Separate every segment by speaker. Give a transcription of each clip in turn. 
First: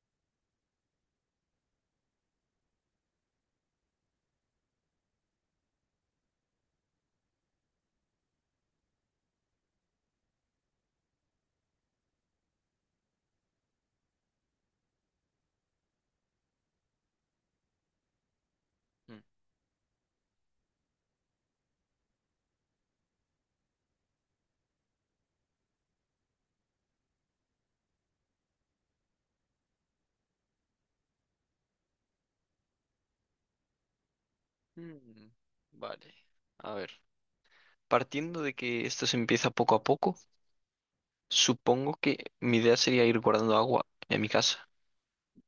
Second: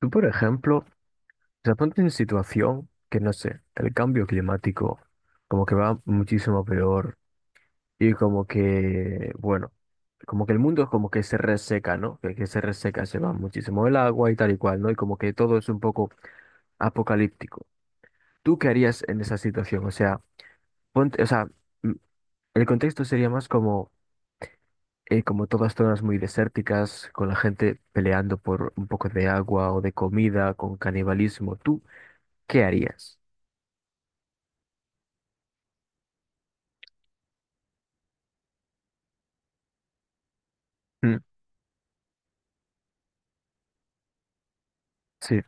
Speaker 1: Tú, por ejemplo, se ponte en situación que, no sé, el cambio climático como que va muchísimo peor y como que, bueno, como que el mundo es como que se reseca, ¿no? Que se reseca, se va muchísimo el agua y tal y cual, ¿no? Y como que todo es un poco apocalíptico. ¿Tú qué harías en
Speaker 2: Ujú.
Speaker 1: esa situación? O sea, ponte, o sea, mm, el contexto sería más como, como todas zonas muy desérticas, con la gente peleando por un poco de agua o de comida, con canibalismo. ¿Tú qué harías?
Speaker 2: Vale. A ver, partiendo de que esto se empieza poco a poco, supongo que mi idea sería ir guardando agua en mi casa,
Speaker 1: Sí,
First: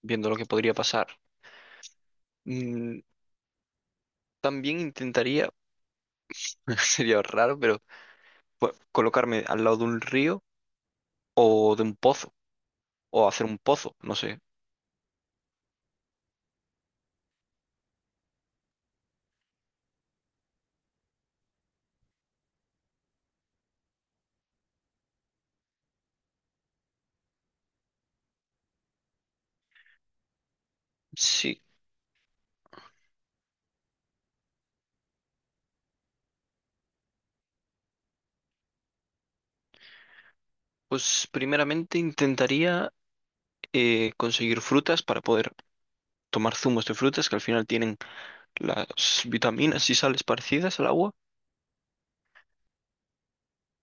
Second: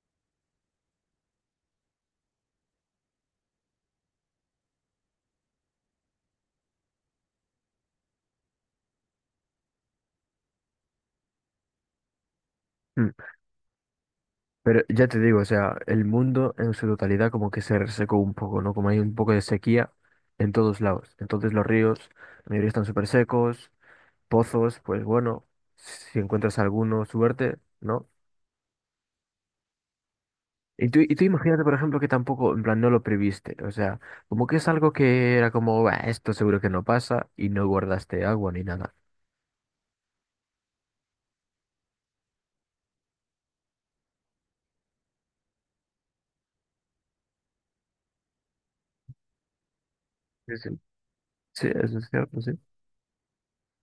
Speaker 2: viendo lo que podría pasar. Mm, también intentaría, sería raro, pero colocarme al lado de un río o de un pozo,
Speaker 1: mm,
Speaker 2: o hacer un pozo, no sé.
Speaker 1: pero ya te digo, o sea, el mundo en su totalidad como que se resecó un poco, ¿no? Como hay un poco de sequía en todos lados. Entonces los ríos, la mayoría están súper secos, pozos, pues bueno, si encuentras alguno, suerte, ¿no? Y tú
Speaker 2: Sí,
Speaker 1: imagínate, por ejemplo, que tampoco, en plan, no lo previste, o sea, como que es algo que era como, "Bah, esto seguro que no pasa y no guardaste agua ni nada."
Speaker 2: pues primeramente intentaría conseguir frutas para poder tomar zumos de frutas que al final tienen las vitaminas y sales
Speaker 1: Sí, sí.
Speaker 2: parecidas al agua.
Speaker 1: Sí, eso es cierto, sí.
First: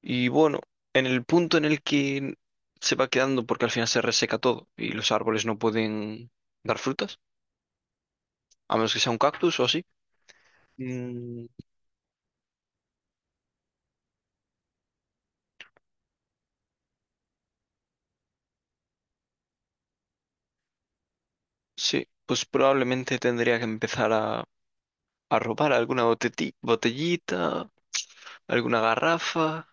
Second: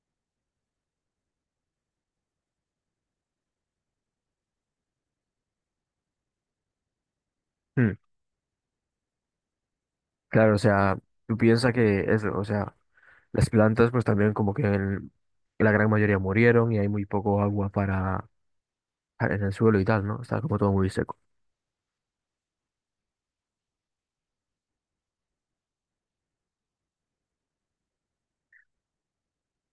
Speaker 2: Y bueno, en el punto en el que se va quedando, porque al final se reseca todo y los árboles no pueden dar frutas,
Speaker 1: Mm,
Speaker 2: a menos que sea un cactus o así.
Speaker 1: claro, o sea, tú
Speaker 2: mm,
Speaker 1: piensas que eso, o sea... Las plantas, pues también como que la gran mayoría murieron y hay muy poco agua para en el suelo y tal, ¿no? Está como todo muy seco.
Speaker 2: sí, pues probablemente tendría que empezar a robar alguna botellita, alguna garrafa.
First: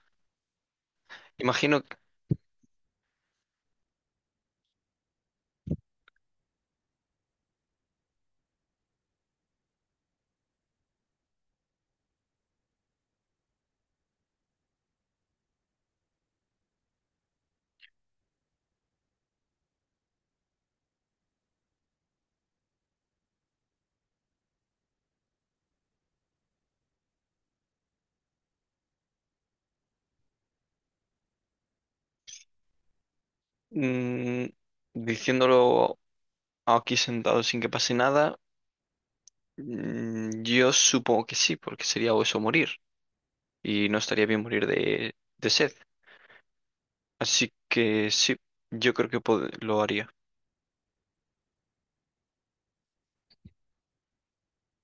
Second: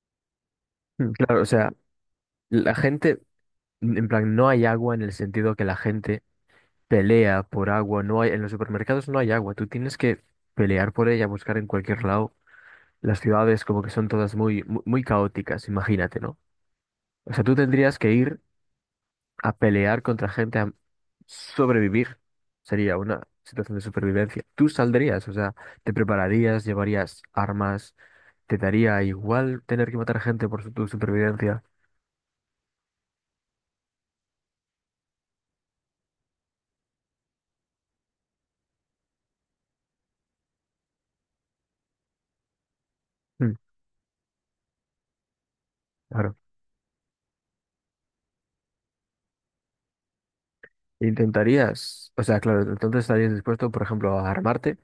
Speaker 1: Mm, claro, o sea,
Speaker 2: Imagino que
Speaker 1: la gente, en plan, no hay agua en el sentido que la gente pelea por agua, no hay, en los supermercados no hay agua, tú tienes que pelear por ella, buscar en cualquier lado. Las ciudades como que son todas muy, muy, caóticas, imagínate, ¿no? O sea, tú tendrías que ir a pelear contra gente, sobrevivir, sería una situación de supervivencia. ¿Tú saldrías? O sea, ¿te prepararías? ¿Llevarías armas? ¿Te daría igual tener que matar gente por tu supervivencia?
Speaker 2: mm, diciéndolo aquí sentado sin que pase nada, yo supongo que sí, porque sería o eso o morir
Speaker 1: Mm,
Speaker 2: y no estaría bien morir de sed.
Speaker 1: claro.
Speaker 2: Así que sí, yo creo que lo haría.
Speaker 1: ¿Intentarías? O sea, claro, entonces estarías dispuesto, por ejemplo, a armarte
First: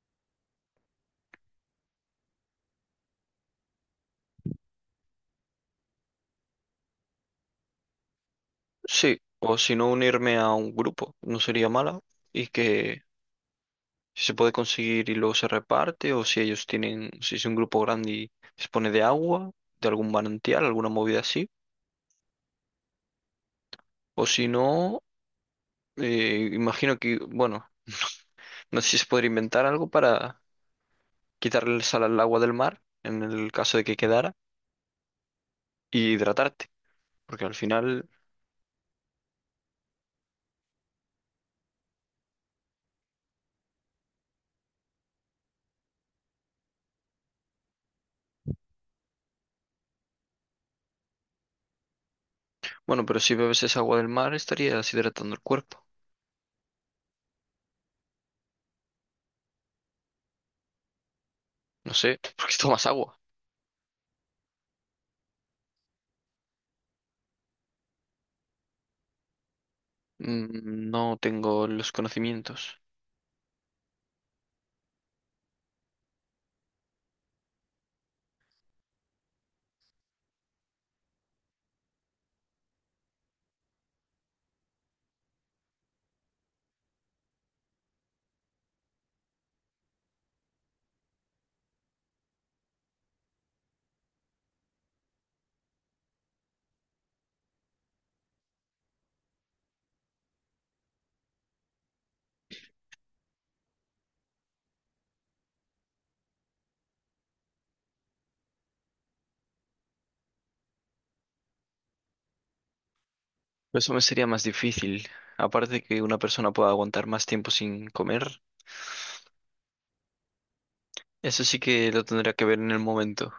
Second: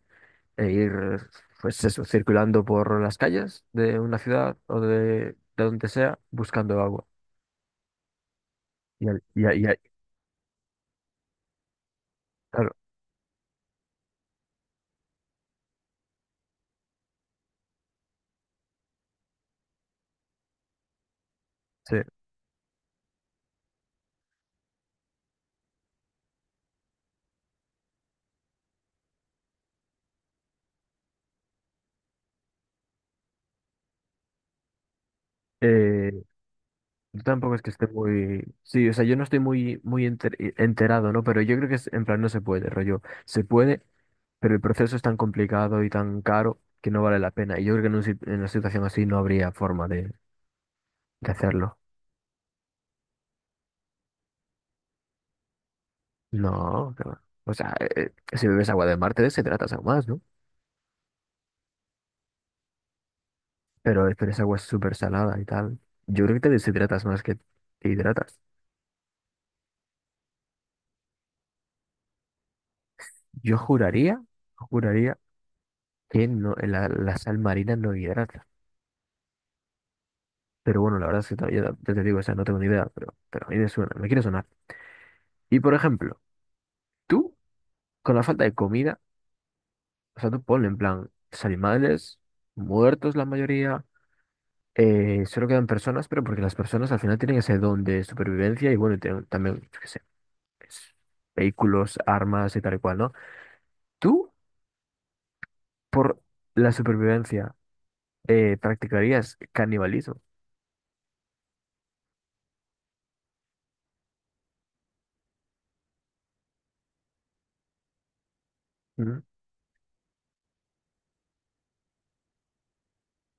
Speaker 1: e ir, pues eso, circulando por las calles de una ciudad o de donde sea, buscando agua. Y,
Speaker 2: Sí,
Speaker 1: al- y, a-
Speaker 2: o
Speaker 1: y a-
Speaker 2: si no unirme a un grupo, no sería mala. Y
Speaker 1: claro,
Speaker 2: que si se puede conseguir y luego se reparte, o si ellos tienen, si es un grupo grande y dispone de agua, de algún manantial, alguna movida así.
Speaker 1: sí.
Speaker 2: O si no, imagino que, bueno, no sé si se podría inventar algo para quitarle el sal al agua del mar, en el caso de que quedara, y
Speaker 1: Eh,
Speaker 2: hidratarte.
Speaker 1: Yo
Speaker 2: Porque
Speaker 1: tampoco
Speaker 2: al
Speaker 1: es que esté
Speaker 2: final,
Speaker 1: muy... Sí, o sea, yo no estoy muy, muy enterado, ¿no? Pero yo creo que es, en plan no se puede, rollo. Se puede, pero el proceso es tan complicado y tan caro que no vale la pena. Y yo creo que en, un en una situación así no habría forma de, hacerlo.
Speaker 2: bueno, pero si bebes esa agua del mar estarías hidratando el cuerpo.
Speaker 1: No, que va. O sea, si bebes agua de mar te deshidratas aún más, ¿no?
Speaker 2: No sé, ¿por qué tomas agua?
Speaker 1: Pero esa agua es súper salada y tal. Yo creo que te deshidratas más que te hidratas.
Speaker 2: Mm. No tengo los conocimientos.
Speaker 1: Yo juraría, juraría que no, la sal marina no hidrata. Pero bueno, la verdad es que todavía, ya te digo, o sea, no tengo ni idea, pero, a mí me suena, me quiere sonar. Y por ejemplo, tú, con la falta de comida, o sea, tú ponle en plan, los animales, muertos la mayoría, solo quedan personas, pero porque las personas al final tienen ese don de supervivencia y bueno, y tienen también, yo qué sé, pues, vehículos, armas y tal y cual, ¿no? Tú, por la supervivencia, practicarías canibalismo.
Speaker 2: Eso me sería más difícil. Aparte de que una persona pueda aguantar más tiempo sin comer,
Speaker 1: ¿Mm?
Speaker 2: eso sí que lo tendría que ver en el momento.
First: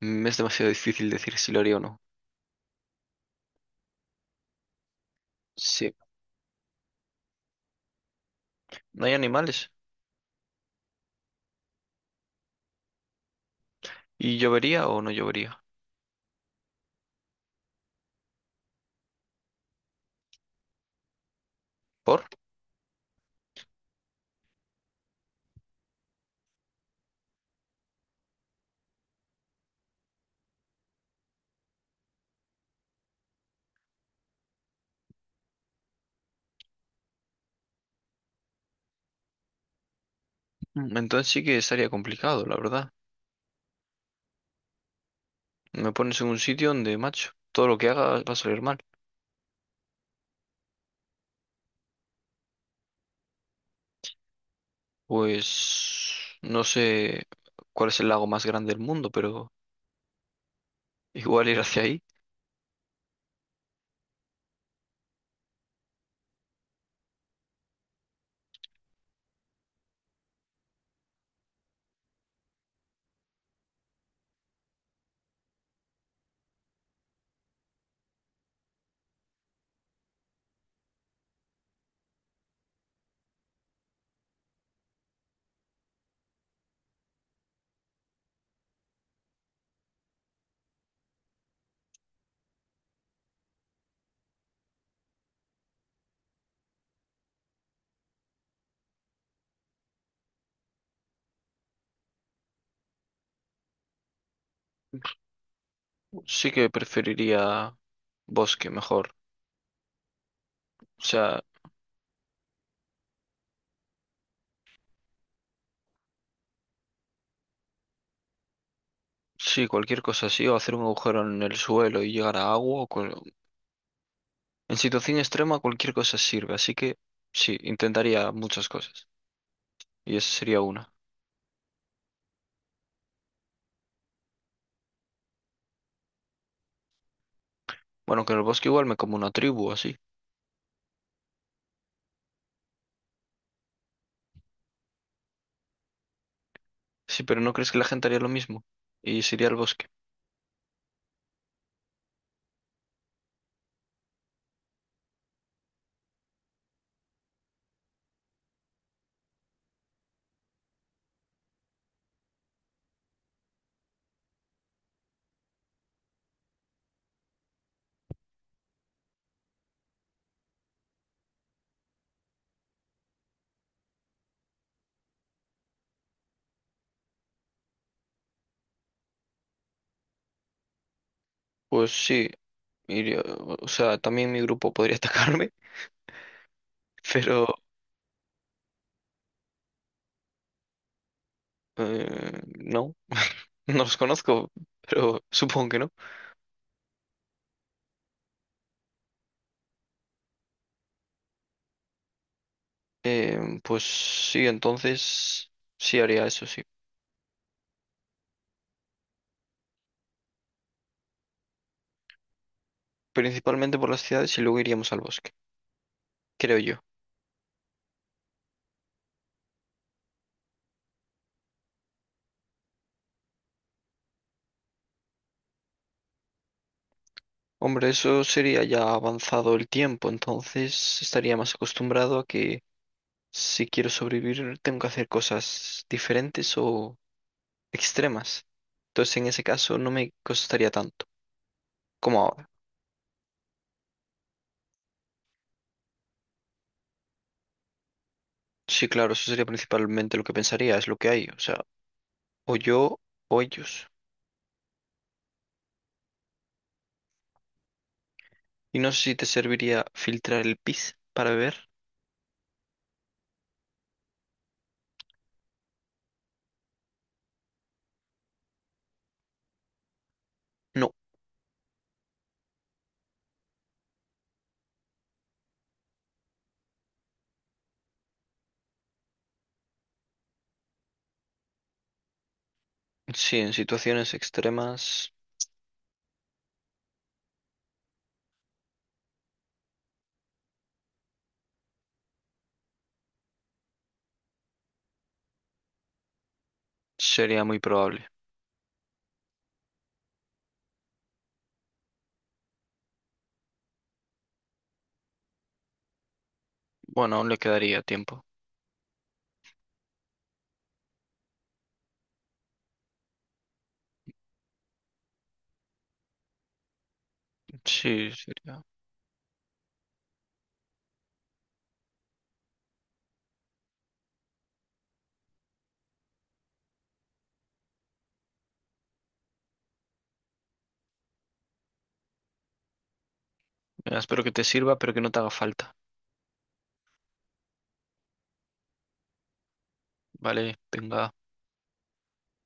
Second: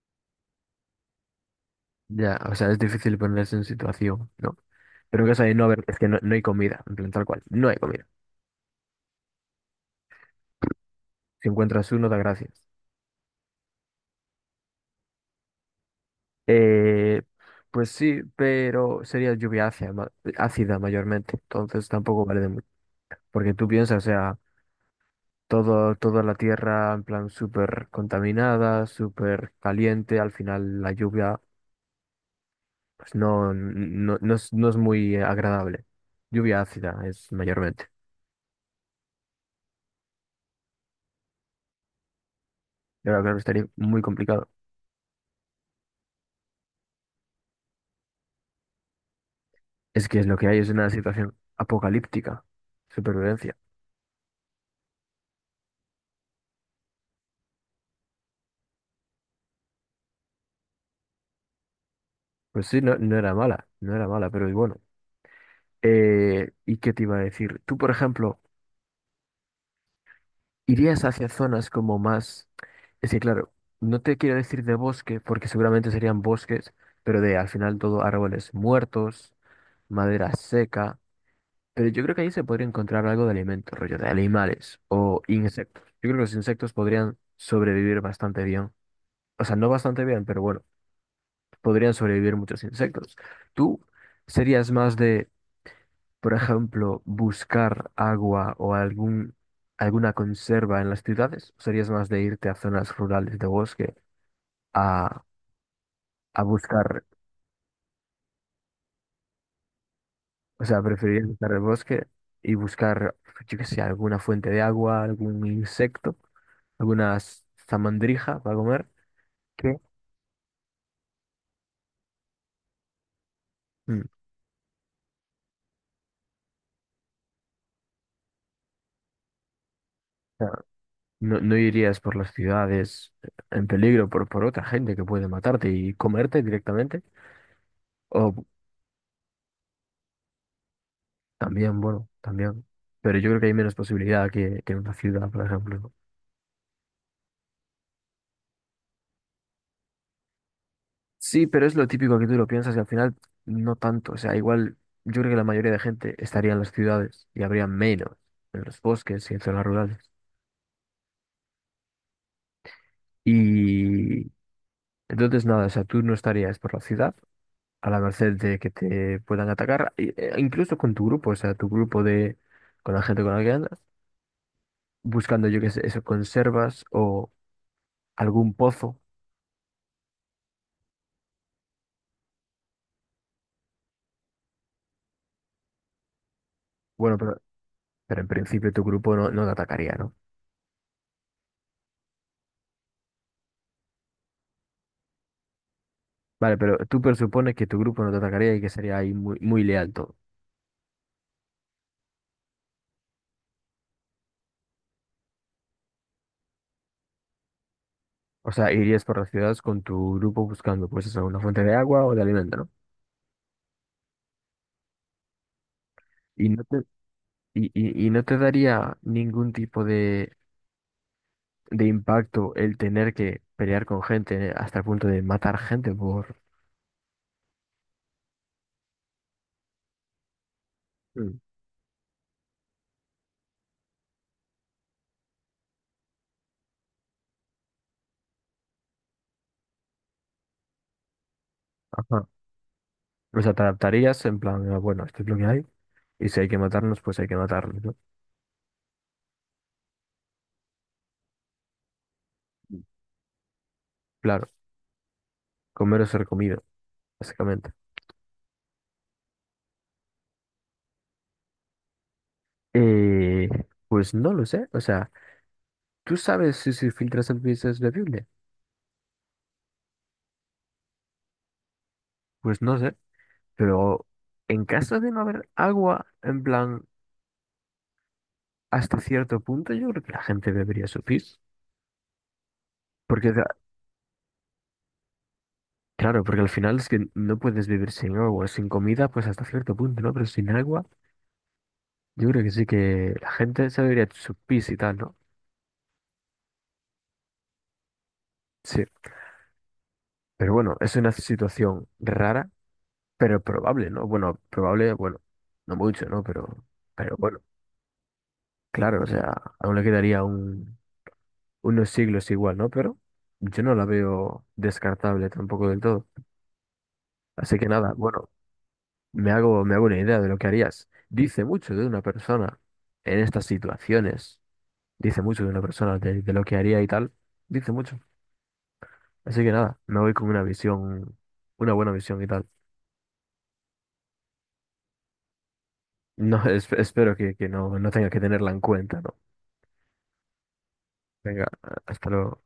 Speaker 2: Mm. Es demasiado difícil decir si lo haría o no.
Speaker 1: Ya, o sea, es difícil ponerse en situación, ¿no? Pero en caso de no haber,
Speaker 2: Sí,
Speaker 1: es que no, no hay comida, en plan tal cual, no hay comida.
Speaker 2: no hay animales.
Speaker 1: Si encuentras uno, da gracias.
Speaker 2: ¿Y llovería o no llovería?
Speaker 1: Eh, pues sí, pero sería lluvia ácida, ácida mayormente. Entonces
Speaker 2: ¿Por?
Speaker 1: tampoco vale de mucho. Porque tú piensas, o sea, todo, toda la tierra en plan súper contaminada, súper caliente. Al final la lluvia pues no, no, no es muy agradable. Lluvia ácida es mayormente.
Speaker 2: Mm. Entonces sí que estaría complicado, la verdad.
Speaker 1: Y ahora, claro, estaría muy complicado.
Speaker 2: Me pones en un sitio donde, macho, todo lo que haga va a salir mal.
Speaker 1: Es que es lo que hay, es una situación apocalíptica. Supervivencia.
Speaker 2: Pues no sé cuál es el lago más grande del mundo, pero igual ir hacia ahí.
Speaker 1: Pues sí, no, no era mala, no era mala, pero bueno. ¿Y qué te iba a decir? Tú, por ejemplo, irías hacia zonas como más... Es que, claro, no te quiero decir de bosque, porque seguramente serían bosques, pero de al final todo árboles muertos, madera seca. Pero yo creo que ahí se podría encontrar algo de alimento, rollo de animales o insectos. Yo creo que los insectos podrían sobrevivir bastante bien. O sea, no bastante bien, pero bueno, podrían sobrevivir muchos insectos. ¿Tú serías más de... por ejemplo, buscar agua o algún, alguna conserva en las ciudades, serías más de irte a zonas rurales de bosque a,
Speaker 2: Sí que
Speaker 1: buscar,
Speaker 2: preferiría bosque mejor.
Speaker 1: o sea,
Speaker 2: O
Speaker 1: preferirías
Speaker 2: sea,
Speaker 1: buscar el bosque y buscar, yo qué sé, alguna fuente de agua, algún insecto, alguna zamandrija para comer,
Speaker 2: sí,
Speaker 1: que
Speaker 2: cualquier cosa así, o hacer un agujero en el suelo y llegar a agua. O cual-
Speaker 1: o
Speaker 2: En situación extrema, cualquier cosa sirve. Así que sí, intentaría muchas cosas. Y esa
Speaker 1: sea,
Speaker 2: sería una.
Speaker 1: no, no irías por las ciudades en peligro por, otra gente que puede matarte y comerte directamente?
Speaker 2: Bueno,
Speaker 1: O
Speaker 2: que en el bosque igual me como una tribu así.
Speaker 1: también, bueno, también. Pero yo creo que hay menos posibilidad que, en una ciudad, por ejemplo, ¿no?
Speaker 2: Sí, pero ¿no crees que la gente haría lo mismo? Y sería el bosque.
Speaker 1: Sí, pero es lo típico que tú lo piensas y al final no tanto. O sea, igual yo creo que la mayoría de gente estaría en las ciudades y habría menos en los bosques y en zonas rurales. Y entonces nada, o sea, tú no estarías por la ciudad a la merced de que te puedan atacar, e incluso con tu grupo, o sea, tu grupo de, con la gente con la que andas, buscando, yo qué sé, eso, conservas o algún pozo.
Speaker 2: Pues sí, iría... O sea, también mi grupo podría atacarme,
Speaker 1: Bueno, pero
Speaker 2: pero
Speaker 1: Pero en principio tu grupo no, no te atacaría, ¿no?
Speaker 2: no, no los conozco, pero supongo que no.
Speaker 1: Vale, pero tú presupones que tu grupo no te atacaría y que sería ahí muy, muy leal todo.
Speaker 2: Pues sí, entonces sí haría eso, sí.
Speaker 1: O sea, irías por las ciudades con tu grupo buscando, pues eso, una fuente de agua o de alimento, ¿no?
Speaker 2: Principalmente por las ciudades y luego iríamos al bosque,
Speaker 1: Y
Speaker 2: creo
Speaker 1: no
Speaker 2: yo.
Speaker 1: te, y no te daría ningún tipo de, impacto el tener que pelear con gente hasta el punto de matar gente por...
Speaker 2: Hombre, eso sería ya avanzado el tiempo, entonces estaría
Speaker 1: Mm.
Speaker 2: más acostumbrado a que si quiero sobrevivir tengo que hacer cosas diferentes o extremas. Entonces en ese caso no me costaría tanto como
Speaker 1: Ajá.
Speaker 2: ahora.
Speaker 1: O sea, te adaptarías en plan, "Ah, bueno, esto es lo que hay, y si hay que matarnos, pues hay que matarnos, ¿no?"
Speaker 2: Sí, claro, eso sería principalmente lo que pensaría, es lo que hay, o sea, o yo o ellos.
Speaker 1: Claro, comer o ser comido, básicamente.
Speaker 2: Y no sé si te serviría filtrar el pis para beber.
Speaker 1: Eh, pues no lo sé. O sea, ¿tú sabes si se filtra esa pieza es bebible?
Speaker 2: No.
Speaker 1: Pues no sé. Pero en caso de no haber agua, en plan, hasta cierto punto, yo creo que la gente bebería su pis. Porque,
Speaker 2: Sí, en situaciones extremas
Speaker 1: claro, porque al final es que no puedes vivir sin agua, sin comida, pues hasta cierto punto, ¿no? Pero sin agua, yo creo que sí que la gente se bebería su pis y tal, ¿no?
Speaker 2: sería muy probable.
Speaker 1: Sí. Pero bueno, es una situación rara, pero probable, ¿no? Bueno, probable, bueno, no mucho, ¿no? Pero
Speaker 2: Bueno, aún le
Speaker 1: bueno.
Speaker 2: quedaría tiempo.
Speaker 1: Claro, o sea, aún le quedaría unos siglos igual, ¿no? Pero yo no la veo descartable tampoco del todo. Así que nada,
Speaker 2: Sí,
Speaker 1: bueno,
Speaker 2: sería.
Speaker 1: me hago una idea de lo que harías. Dice mucho de una persona en estas situaciones, dice mucho de una persona de, lo que haría y tal, dice mucho. Así que nada, me voy con una visión, una buena visión y tal.
Speaker 2: Mira, espero que te sirva, pero que no te haga falta.
Speaker 1: No, espero que no, no tenga que tenerla en cuenta, ¿no?
Speaker 2: Vale, venga.
Speaker 1: Venga, hasta luego.